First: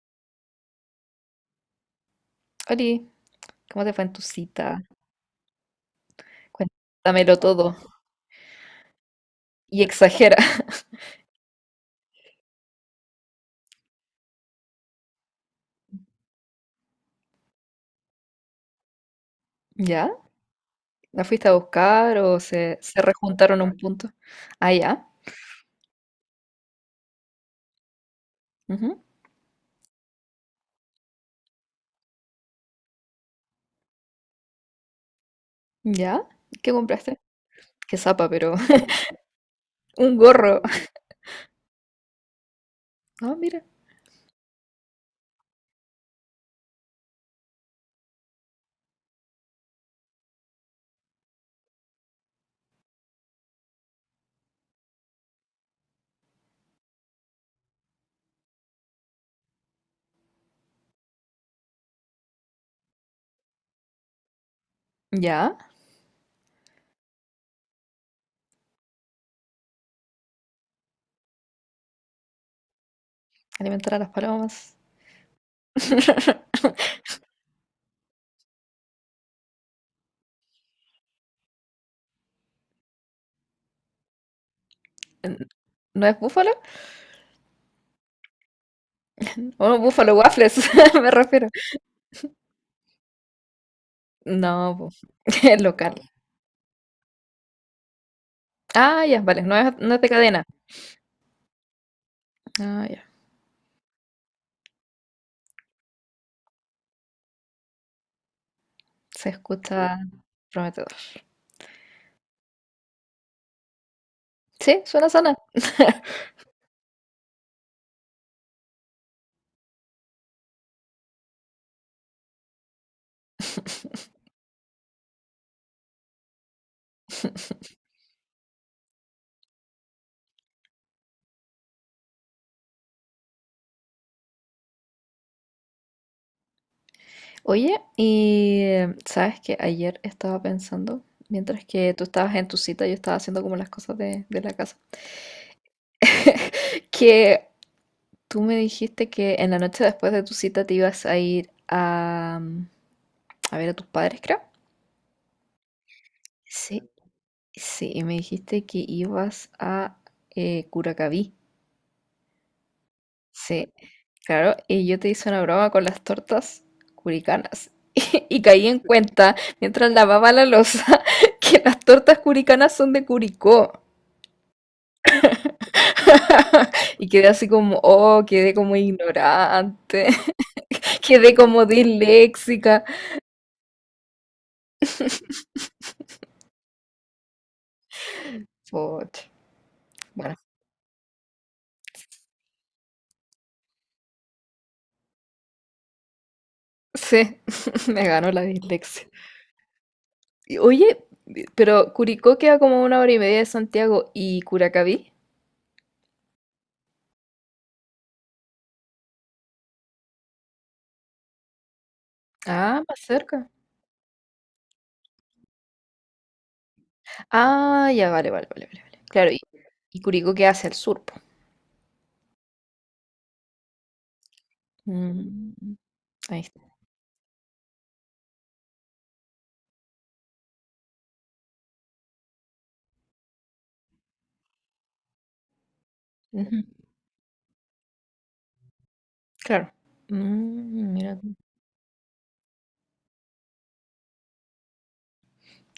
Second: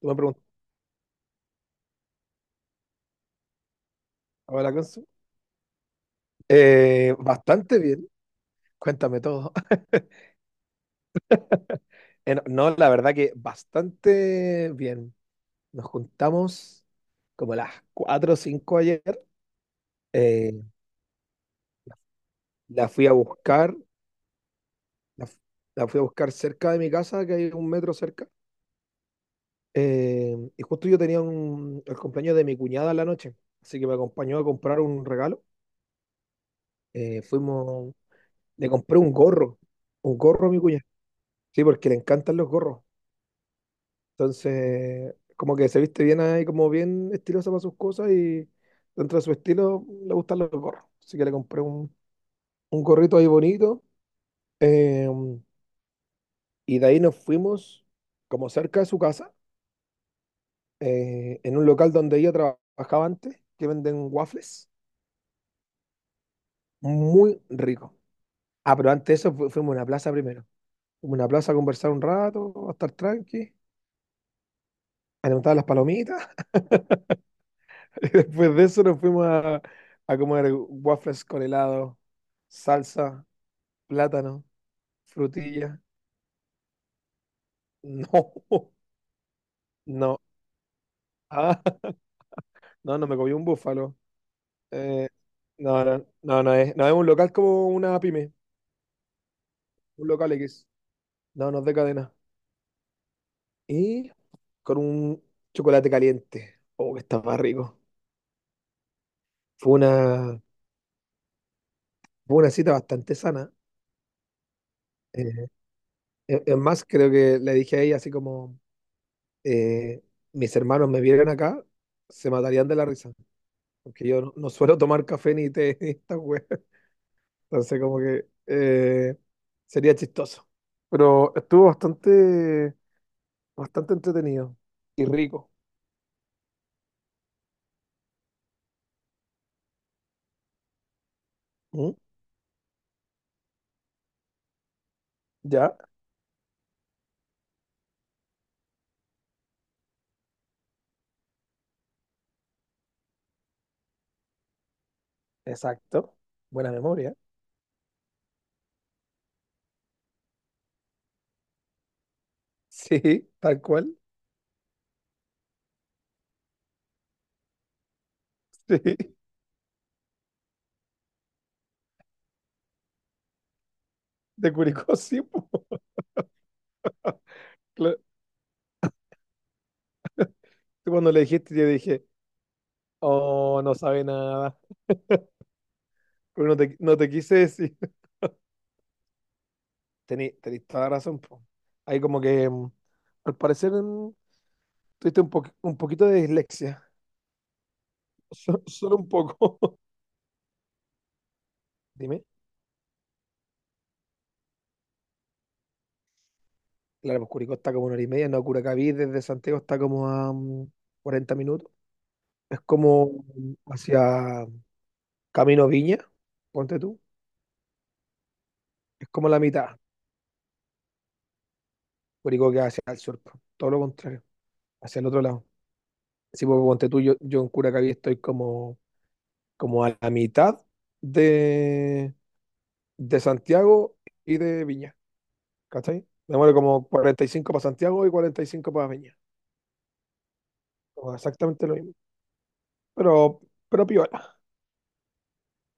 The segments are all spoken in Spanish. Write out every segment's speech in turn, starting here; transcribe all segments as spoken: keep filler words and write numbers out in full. Tú me preguntabas Oli, ¿cómo te fue en tu la cita? canción. Eh, Cuéntamelo todo Bastante bien. Cuéntame todo. y exagera. Eh, no, no, la verdad que bastante bien. Nos juntamos como a las cuatro o cinco ayer. ¿Ya? Eh, ¿La fuiste a buscar o se, la se fui a rejuntaron a buscar. un punto? Ah, ya. La, fu- la fui a buscar cerca de mi casa, que hay un metro cerca. Ujú. Eh, y justo yo tenía un- el cumpleaños de mi cuñada en la noche. Así que me acompañó a comprar un regalo. ¿Ya? ¿Qué compraste? Eh, fuimos, Qué zapa, pero Le compré un gorro. un Un gorro a mi gorro. cuñada. Sí, porque le encantan los gorros. Ah, mira. Entonces, como que se viste bien ahí, como bien estilosa para sus cosas y dentro de su estilo le gustan los gorros. Así que le compré un, un gorrito ahí bonito. eh, y de ahí nos fuimos como cerca de su casa, eh, en un local donde ella trabajaba antes, que venden waffles. ¿Ya? Muy rico. Ah, pero antes de eso fu- fuimos a una plaza primero. Fuimos a una plaza a conversar un rato, a estar tranqui, Alimentar a las palomas. a levantar las palomitas. Y después de eso nos fuimos a, a comer waffles con helado, salsa, plátano, frutilla. ¿No es búfalo? No, Oh, búfalo no, waffles, me refiero. ah, no, no me comí un búfalo. No, po, Eh, es no, local. no, no, no es, no es un local como una pyme, Ah, ya, vale, no es, no es de un local cadena. X. No, no es de cadena. Ah, ya. Y con un chocolate caliente. Oh, que estaba rico. Se Fue escucha una, prometedor. fue una cita bastante sana. Sí, suena sana. Eh, es es más, creo que le dije a ella así como, eh, mis hermanos me vieran acá, se matarían de la risa. Porque yo no, no suelo tomar café ni té ni esta wea. Entonces, como que eh, sería chistoso. Pero estuvo bastante, bastante entretenido y rico. Oye, y eh, sabes que ayer estaba pensando, mientras que ¿Mm? tú estabas en tu cita, yo estaba haciendo como las cosas de, de la casa, Ya, que tú me dijiste que en la noche después de tu cita te ibas a ir a, mm, a ver a tus padres, creo. exacto. Buena Sí, memoria. sí, y me dijiste que ibas a eh, Curacaví. Sí, tal Sí, cual. claro, y yo te hice una broma con las tortas curicanas. Y caí en Sí, cuenta, mientras lavaba la loza, que las tortas curicanas son de Curicó. de Curicó, sí, po. Y quedé así como, Cla- oh, quedé como ignorante, Tú cuando le quedé dijiste, como yo dije, disléxica. oh, no sabe nada. Pero no te, no te quise decir. Pucha, Tení, bueno, Tenés toda la razón, po. Ahí como que, mm, al parecer, mm, tuviste un, po- un poquito de dislexia. sí, me ganó la so- Solo dislexia. un poco. Y, oye, pero Dime. Curicó queda como una hora y media de Santiago y Curacaví. Claro, pues Curicó está como una hora y media, no, Curacaví desde Santiago está como a mm, cuarenta minutos. Es Ah, más como cerca. hacia Camino Viña, ponte tú. Ah, ya, vale, vale, vale, vale, vale, Es Claro, como y, la mitad. y Curicó queda hacia el sur, po. Curicó queda hacia el sur, po, todo lo contrario, hacia el otro lado. Mm, ahí Si pues, está. ponte tú, yo, yo en Curacaví estoy como, como a la mitad de, de Santiago y de Viña, ¿cachai? Me muero Ujú, como cuarenta y cinco para Santiago y cuarenta y cinco para Viña. claro. Mm, Como mira, tú. exactamente lo mismo, pero, pero piola.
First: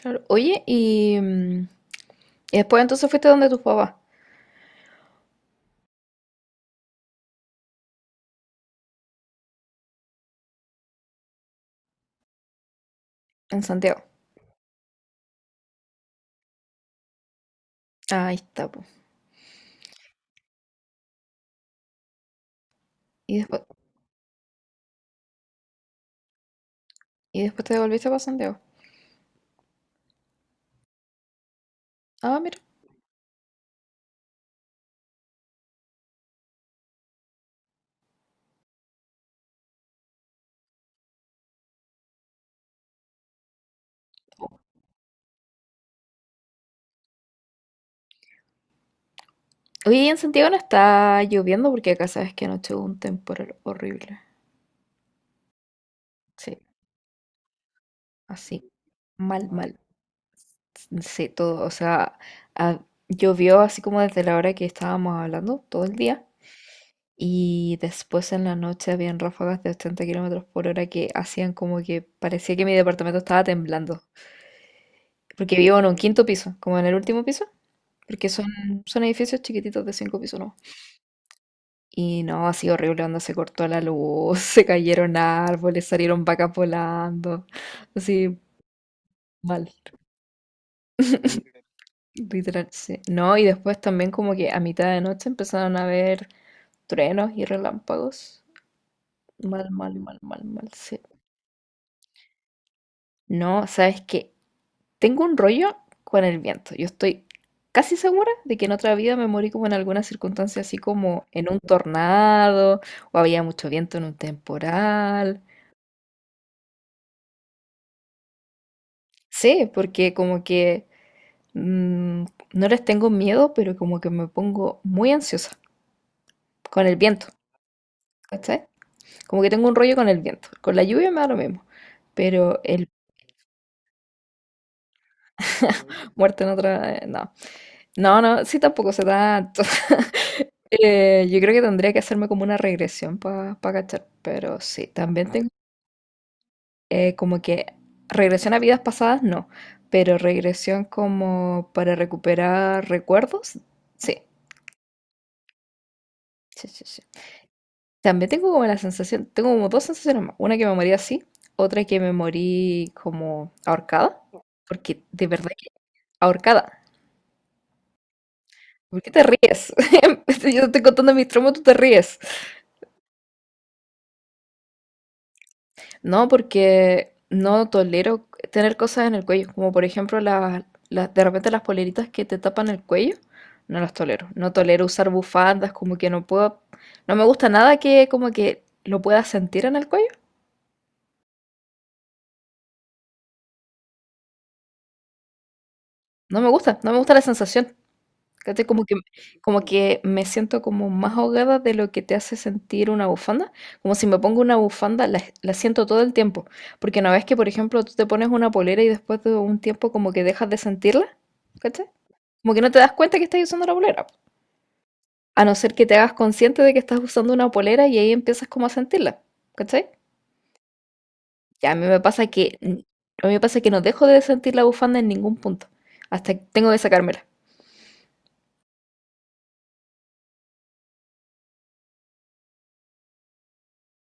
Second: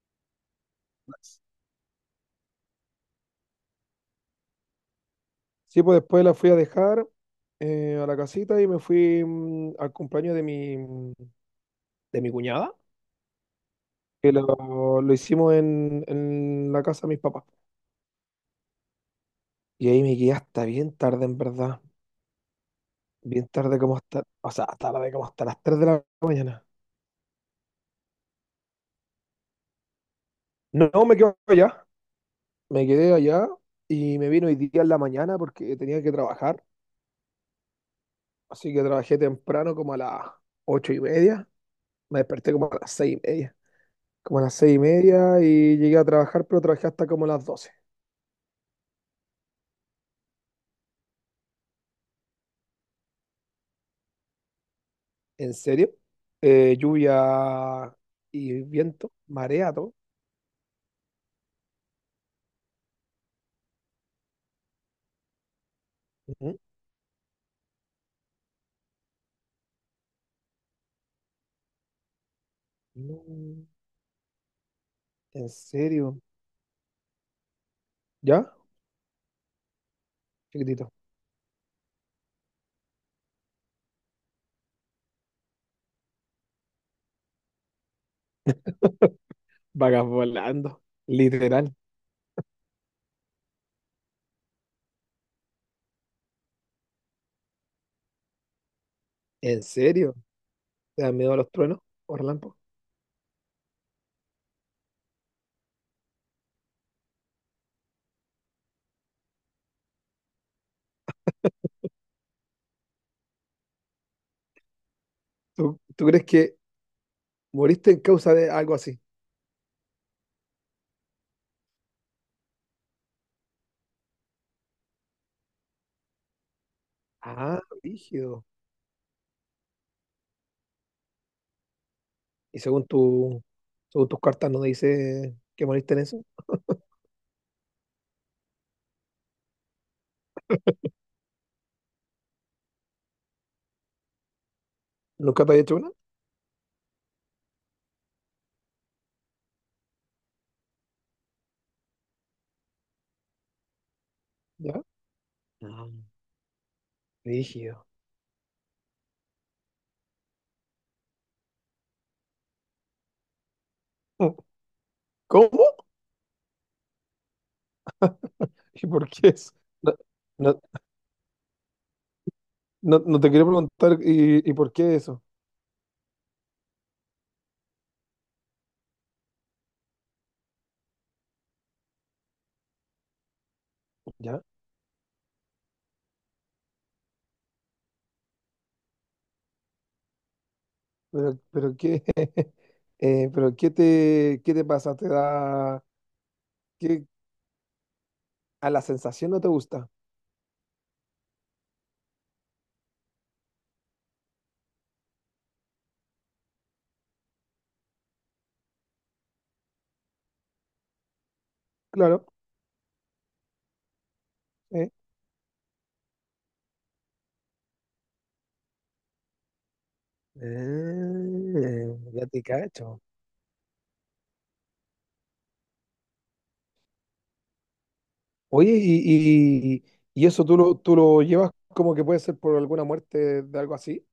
Claro. Oye, y, mm, y después entonces fuiste donde tus papás, Sí, pues después la fui a dejar eh, a la casita y me fui mm, al cumpleaños de mi, de mi cuñada, en Santiago. que lo, lo hicimos en, en la casa de mis papás. Ahí está. Y ahí me quedé hasta bien tarde, en verdad. Y Bien después, tarde como hasta, o sea, hasta la como hasta las tres de la mañana. y después te devolviste para Santiago. No, no, me quedé allá, Ah, mira. me quedé allá y me vino hoy día en la mañana porque tenía que trabajar. Así que trabajé temprano como a las ocho y media. Me desperté como a las seis y media. Como a las seis y media y llegué a trabajar, pero trabajé hasta como a las doce. Oye, en Santiago no está lloviendo porque acá sabes que anoche hubo un temporal horrible. ¿En serio? Sí, Eh, lluvia y así. viento, Mal, marea, mal. todo. Sí, todo. O sea, ah, llovió así como desde la hora que estábamos hablando, todo el día. Ujú. Y después en la noche habían ráfagas de ochenta kilómetros por hora que hacían como que parecía que mi departamento estaba Mm, temblando. ¿en Porque vivo en un serio? quinto piso, como en el último piso. Porque son, ¿Ya? son edificios chiquititos de cinco pisos, ¿no? Chiquitito. Y no, ha sido horrible cuando se cortó la luz, se cayeron árboles, salieron vacas volando, así mal, Vagas volando, literal. literal, sí. No, y después también como que a mitad de noche empezaron a haber truenos y relámpagos. ¿En Mal, mal, serio? mal, mal, mal, sí. ¿Te dan miedo a los truenos o relámpagos? No, sabes que tengo un rollo con el viento. Yo estoy casi segura de que en otra vida me morí como en alguna circunstancia, así como en un tornado, o había mucho viento en un temporal. ¿Tú, tú crees que moriste en causa de algo así? Sí, porque como que mm, no les tengo miedo, pero como que me pongo muy ansiosa con el viento, Ah, rígido. ¿cachai? Como que tengo un rollo con el viento. Con la lluvia me da lo mismo, Y pero según el tu, según tus cartas no dice que moriste en eso. muerto en otra. eh, No, no, no, sí tampoco se da. Eh, yo creo que tendría que hacerme como una regresión para cachar, pero sí, también ¿Nunca tengo te había hecho una? eh, como que regresión a vidas pasadas, no, pero regresión como para recuperar recuerdos, sí, ¿Ya? Ah, sí, sí, sí. rígido. También tengo como la sensación, tengo como dos sensaciones más. Una que me morí así, otra que me morí como ahorcada. Porque de ¿Cómo? verdad que ahorcada. ¿Y ¿Por por qué te qué eso? ríes? No, Yo no. te estoy contando mis traumas, tú te ríes. No, no te quiero preguntar, ¿y, y por qué eso? No, porque no tolero tener cosas en el cuello. Como por ejemplo las, las- de repente las poleritas que te tapan el cuello. No las tolero. ¿Ya? No tolero usar bufandas, como que no puedo. No me gusta nada que como que lo pueda sentir en el cuello. Pero, pero qué, eh, pero qué te, qué te pasa, te da, No me gusta, no me qué, gusta la sensación. ¿Cachai? a la Como que, sensación no te como gusta. que me siento como más ahogada de lo que te hace sentir una bufanda. Como si me pongo una bufanda, la, la siento todo el tiempo. Porque no ves que, por ejemplo, tú te pones una polera y después de un tiempo como que dejas de sentirla. ¿Cachai? Claro, Como que no te das cuenta que estás usando la polera. eh. A no ser que te hagas consciente de que estás usando una polera y ahí empiezas como a sentirla. ¿Cachai? Y a mí Eh, me pasa Ya te que, cacho. a mí me pasa que no dejo de sentir la bufanda en ningún punto. Hasta que tengo que sacármela. Oye, y, y, y eso tú lo, tú lo llevas como que puede ser por alguna muerte de algo así.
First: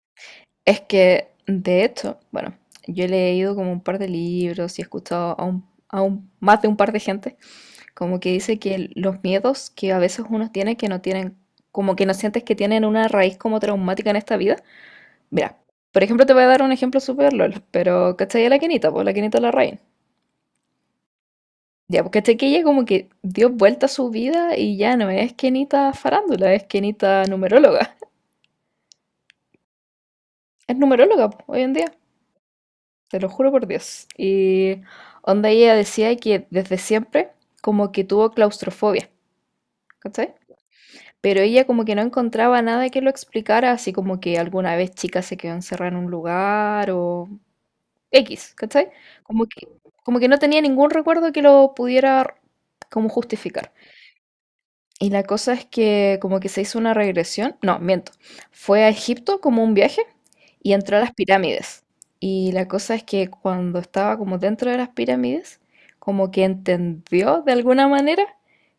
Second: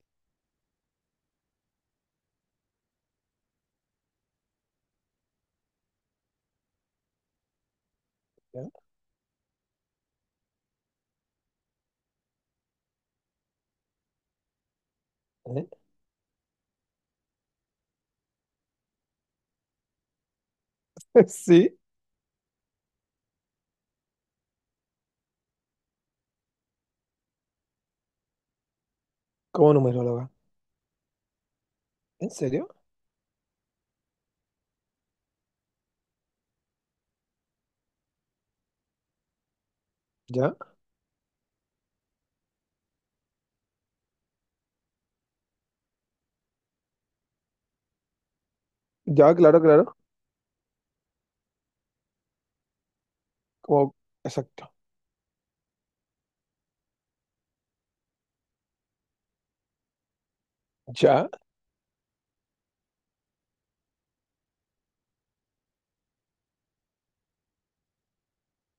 Es que, de hecho, bueno, yo he leído como un par de libros y he escuchado a un, a un- más de un par de gente, como que dice ¿Ya? que los miedos que a veces uno tiene que no tienen, como que no sientes que tienen una raíz como traumática en esta vida. Mira, ¿Eh? por ejemplo, te voy a dar un ejemplo súper lol, pero ¿cachai a la Kenita? Pues la Kenita Larraín. Sí, Ya, porque cachai que ella como que dio vuelta a su vida y ya no es Kenita farándula, es Kenita numeróloga. como numeróloga. Es numeróloga po, hoy en día. ¿En serio? Te lo juro por Dios. Y onda ella decía que desde siempre como que tuvo claustrofobia, ¿cachai? ¿Ya? Pero ella como que no encontraba nada que lo explicara, así como que alguna vez chica se quedó encerrada en un lugar o X, ¿cachai? Ya, Como claro, que, claro. como que no tenía ningún recuerdo que lo pudiera como justificar. Como, exacto. Y la cosa es que como que se hizo una regresión, no, miento, fue a Egipto como un viaje y entró a las ¿Ya? pirámides. Y la cosa es que cuando estaba como dentro de las pirámides, como que entendió de alguna manera,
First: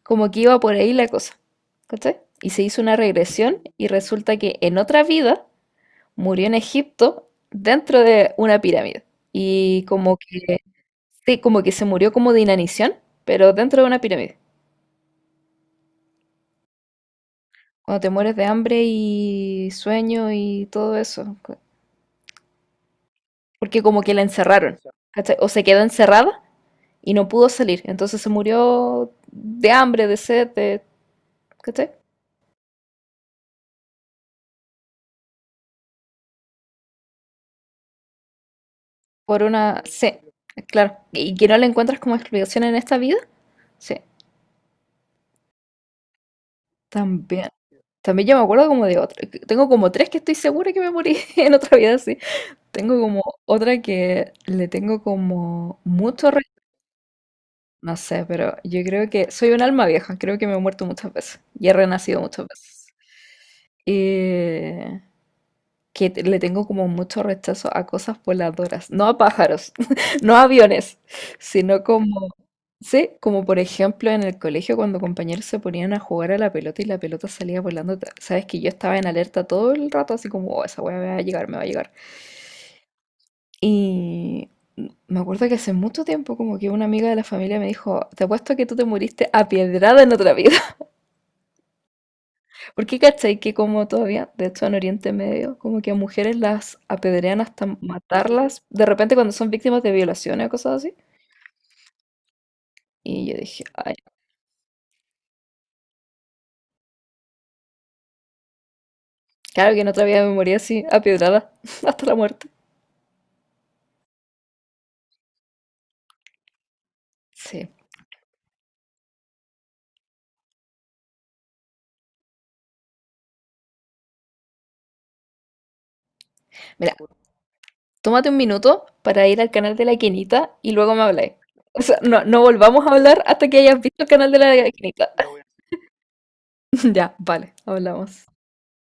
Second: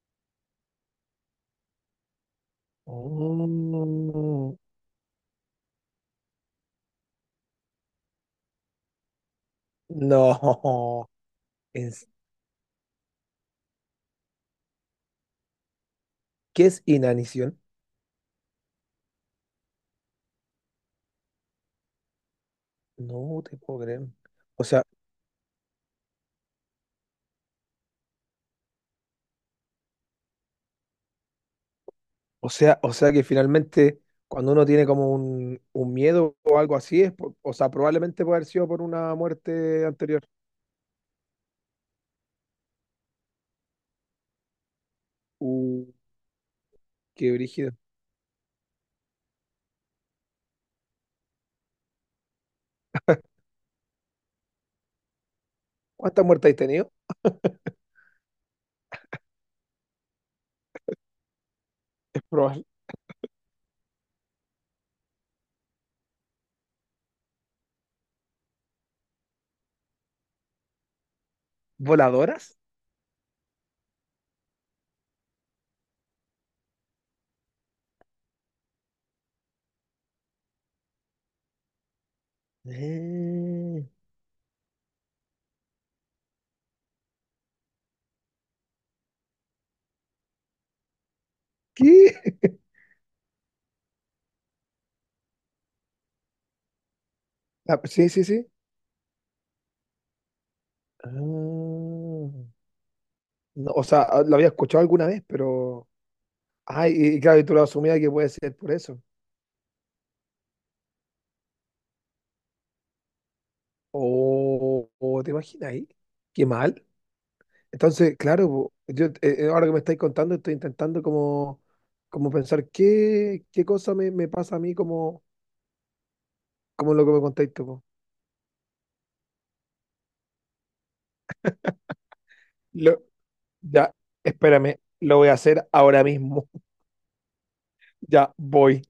como que iba por ahí la cosa. ¿Cachai? Y se hizo una regresión y resulta Mm, que en otra vida murió en Egipto dentro de una pirámide. Y como que, no. sí, como que se Es- murió como de inanición, pero dentro de una pirámide. ¿Qué es inanición? Cuando te mueres de hambre y sueño y todo eso. co- No te puedo Porque como creer. que la O encerraron, sea, ¿cachai? O se quedó encerrada y no pudo salir. Entonces se murió de hambre, de sed, de, ¿cachai? o sea, o sea que finalmente cuando uno tiene como un, un miedo o algo así, es por- o sea, probablemente puede haber sido por una Por una. muerte Sí, anterior. claro. Y que no le encuentras como explicación en esta vida. Sí, Uh, Qué también. brígido. También yo me acuerdo como de otra. Tengo como tres que estoy segura que me morí en otra vida, sí. Tengo como otra que le tengo como ¿Cuántas mucho. muertes has tenido? No sé, pero yo creo que soy un alma vieja, creo que me he muerto muchas veces y he renacido muchas Proba- veces. Eh, que te- le tengo como mucho rechazo a cosas voladoras, no a pájaros, no a aviones, sino como, ¿Voladoras? sí, como por ejemplo en el colegio cuando compañeros se ponían a jugar a la pelota y la pelota salía volando, ta- sabes que yo estaba en alerta todo el rato, así como, "Oh, esa weá me va a llegar, me va a llegar". Eh, Y me acuerdo que hace mucho tiempo, como que una amiga de la familia me dijo, te apuesto que tú te muriste apiedrada en otra vida. ¿Qué? Porque cachai que como todavía, de hecho en Oriente Medio, como que a mujeres las apedrean hasta Ah, sí, sí, sí. matarlas, de repente cuando son víctimas de violaciones o cosas así. Ah, no, Y yo dije, o ay, sea, ah, lo había escuchado alguna vez, pero. Ay, y, y claro, y tú lo asumías que puede ser por eso. claro que en otra vida me morí así, apiedrada, hasta la muerte. O, o, ¿te imaginas ahí? Qué mal. Sí. Entonces, claro, po, yo eh, eh, ahora que me estáis contando, estoy intentando como, como pensar qué, qué cosa me, me pasa a mí como, Mira, como lo que me contáis tú, po. tómate un minuto para ir al canal de la Quinita y luego me habláis. O sea, no, no volvamos a Lo- hablar hasta que hayas ya, visto el canal de la espérame, Quinita. lo voy a hacer ahora mismo. Ya, vale, hablamos. Ya voy.